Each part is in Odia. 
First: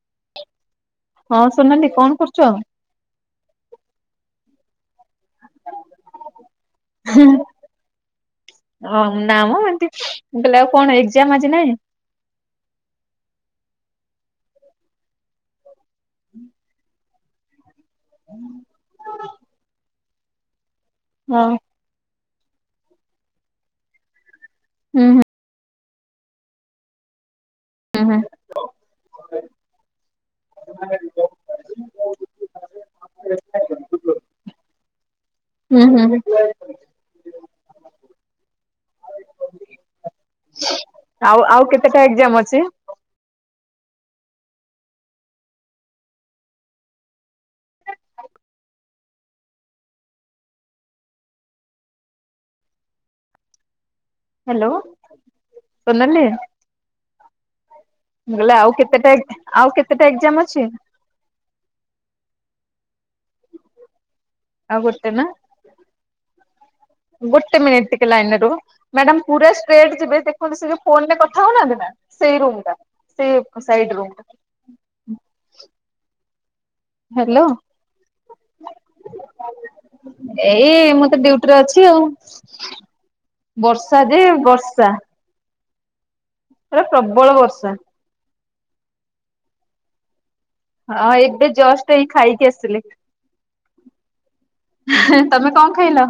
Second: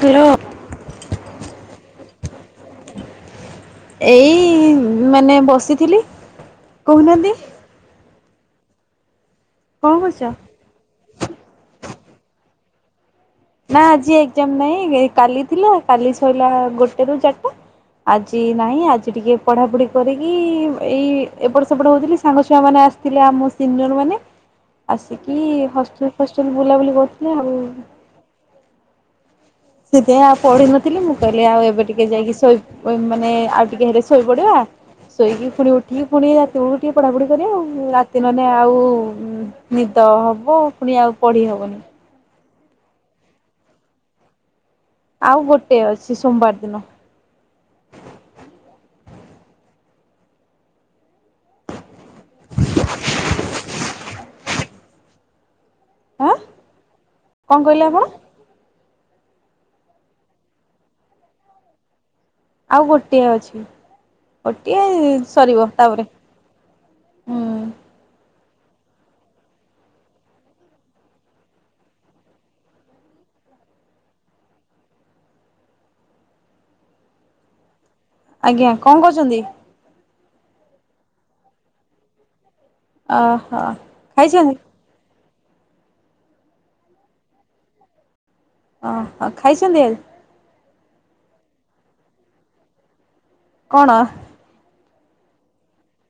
ହ୍ୟାଲୋ। ହଁ ସେମାନେ କଣ କରୁଛନ୍? ଏଇ-ଇ-ଇ ମାନେ ବସିଥିଲି, କହୁନାହାନ୍ତି। ହଁ ନା-ଆ-ମ ଏମିତି, କଣ କରୁଛ? ମୁଁ କହିଲ ଆଉ କଣ ଏକ୍ଜାମ୍ ଆଜି ନାଇଁ? ନା ଆଜି ଏକ୍ଜାମ୍ ନାଇଁ, କାଲି ଥିଲା କାଲି ସରିଲା ଗୋଟେ ରୁ ଚାରିଟା। ଆଜି ନାହିଁ ଆଜି ଟିକେ ପଢାପଢି କରିକି-ଇ-ଇ ଏଇ ହଁ। ଏପଟ ସେ ସେପଟ ହଉଥିଲି ସାଙ୍ଗ ଛୁଆମାନେ ଆସିଥିଲେ ଆମ ସିନିୟରମାନେ ହୁଁ ଆସିକି ହଷ୍ଟେଲ ହଷ୍ଟେଲ ବୁଲାବୁଲି କରୁଥିଲେ ଆଉ ହୁଁହୁଁ। ସେଥିପାଇଁ ଆଉ ପଢି‌ ନଥିଲି ମୁଁ କହି ହିଲି ଆଉ ଏବେ ଟିକେ ଯାଇକି ଶୋଇ ଉମ୍ ମାନେ ଆଉ ଟିକେ ହେଲେ ଶୋଇପଡିବା। ଶୋଇକି ପୁଣି ହୁଁ ହୁଁ ଉଠିକି ହୁଁ ପୁଣି ରାତିରୁ ଉଠିକି ପଢ଼ାପଢ଼ି କରିବା ଆଉ ରାତି ନହେଲେ ଆଉ ନିଦ ହବ ପୁଣି ଆଉ ପଢି ଆଉ ହବନି କେତେଟା ଏକ୍ଜାମ୍ ଅଛି? ଆଉ ଗୋଟେ ଅଛି ସୋମବାର ଦିନ। [unintelligible] ହ୍ୟାଲୋ, ସୋନାଲିି। ଆଁ କଣ କହିଲେ ଆପଣ? ମୁଁ କହିଲି ଆଉ କେତେଟା ଏକ୍ ଆଉ କେତେଟା ଏକ୍ଜାମ୍ ଅଛି? ଆଉ ଗୋଟିଏ ଅଛି, ଆଉ ଗୋଟିଏ-ଏ ଗୋଟେ ଏଇ ନା ସରିବ ତାପରେ। ହୁଁ ଗୋଟେ ମିନିଟ୍ ଟିକେ ଲାଇନ୍ ରେ ରୁହ। ମ୍ୟାଡାମ୍ ପୁରା ଷ୍ଟ୍ରେଟ୍ ଯିବେ ଦେଖନ୍ତୁ ସେ ଯୋଉ ଫୋନରେ କଥା ହଉନାହାନ୍ତି ନା ସେଇ ରୁମଟା। ସେ ସାଇଡ୍ ରୁମଟା। ହ୍ୟାଲୋ। ଆଜ୍ଞା କଣ କରୁଛନ୍ତି? ଏଇ ମୁଁ ତ ଡ୍ୟୁଟିରେ ଅଛି ଆଉ, ଅହ ବର୍ଷା ଯେ ଖାଇଛନ୍ତି ବର୍ଷା ପୁରା ପ୍ରବଳ ବର୍ଷା। ଓ ହୋ, ଆଉ ଖାଇଛନ୍ତି ଆ? [inaudible] ହଁ ଏବେେ ଜଷ୍ଟ ଏଇ ଖାଇକି ଆସିଲି। କଣ? ହେଁ ତମେ କଣ ଖାଇଲ?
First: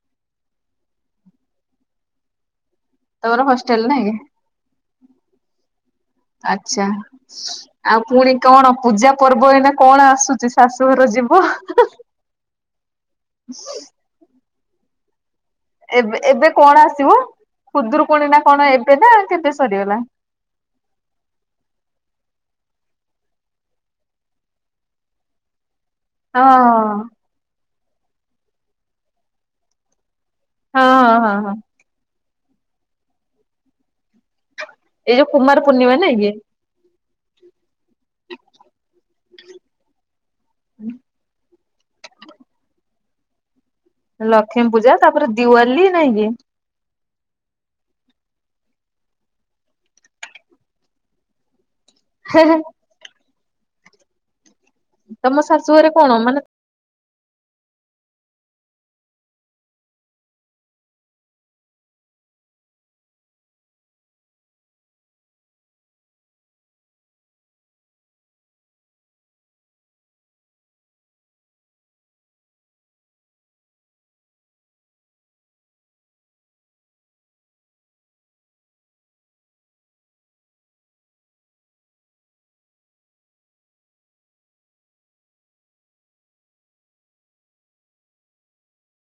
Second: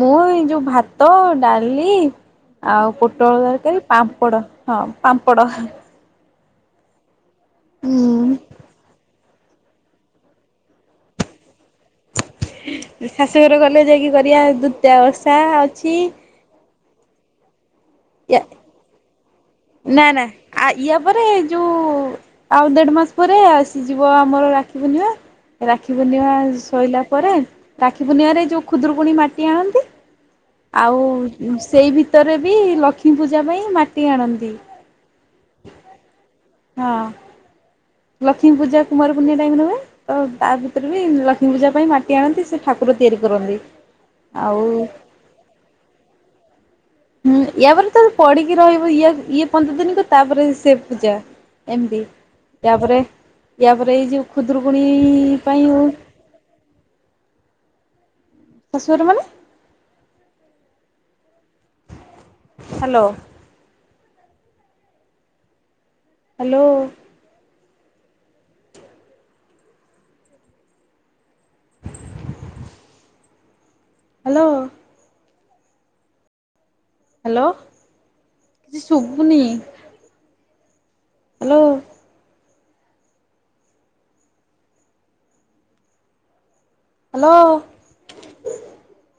ମୁଁ ଏଇ ଯୋଉ ଭାତ, ଡାଲି ଆଉ ପୋ ପୋଟଳ ତମର ତରକାରୀ ହଷ୍ଟେଲ ନାଇଁ କି? ପାମ୍ପଡ଼ ହଁ ପାମ୍ପଡ଼। ଆଚ୍ଛା, ଆଉ ପୁଣି ହୁଁ କଣ ପୂଜା ପର୍ବ ଏଇନା କଣ ଆସୁଛି ଶାଶୁଘର ଯିବ? ଶାଶୁଘର ଗଲେ ଯାଇକି କରିବା ଦୂତିଆ ଓଷା ଆଉ ଏବେ-ଏବେ କଣ ଆସିବ ଖୁଦୁରୁକୁଣୀ ନା କଣ ଏବେ ନା କେବେ? ସରିଗଲା? ନାଁ-ନାଁ ଆ ୟା ପରେ-ଏ-ଏ ଯୋଉ ଆଉ ଦେଢ ମାସ ପରେ ଆସିଯିବ ଆମର ରାକ୍ଷୀ ପୂର୍ଣ୍ଣିମା। ରାକ୍ଷୀ ପୂର୍ଣ୍ଣିମା-ଆ ହଁ ସଇଲା ପରେ ରାକ୍ଷୀ ପୂର୍ଣ୍ଣିିମାରେ ଯୋଉ ଖୁଦୁରୁକୁଣୀ ମାଟି ଆଣନ୍ତି? ହଁ ଆଉ ହଁ ହଁ ହଁ। ସେଇ ଭିତରେ ବି ଲକ୍ଷ୍ମୀ ପୂଜା ପାଇଁ ମାଟି ଆଣନ୍ତି। ଏଇ ଯୋଉ କୁମାର ପୂର୍ଣିମା ନାଇଁ କି? ହଁ। ଲକ୍ଷ୍ମୀ ପୂଜା କୁମାର ପୂର୍ଣ୍ଣିମା ଟାଇମରେ ହୁଏ। ତ ତା ଭିତରେ ବି ଲକ୍ଷ୍ମୀ ପୂଜା ପାଇଁ ମାଟି ଆଣନ୍ତି ସେ ଠାକୁର ତିଆରି କରନ୍ତି। ଆଉ ଲକ୍ଷ୍ମୀ ପୂଜା ତାପରେ ଦିୱାଲି ନାଇଁ କି? ହୁଁ। ୟା ପରେ ତ ପଢି଼କି ରହିବୁ ଇଏ ଇଏ ପନ୍ଦର ଦିନିତ ତାପରେ ସେ ପୂଜା। ଏମତି। ହେଁ ହେ। ତାପରେ ୟା ପରେ ଏଇ ଯୋଉ ଖୁଦରୁକୁଣୀ ତମ ପାଇଁ ହଉ। ଶାଶୁଘରେ କଣ ମାନେ? ଶାଶୁଘର ମାନେ? ହ୍ୟାଲୋ। ହ୍ୟାଲୋ। [inaudible] ହ୍ୟାଲୋ। ହ୍ୟାଲୋ। କିଛି ଶୁଭୁନି। ହ୍ୟାଲୋ। ହ୍ୟାଲୋ।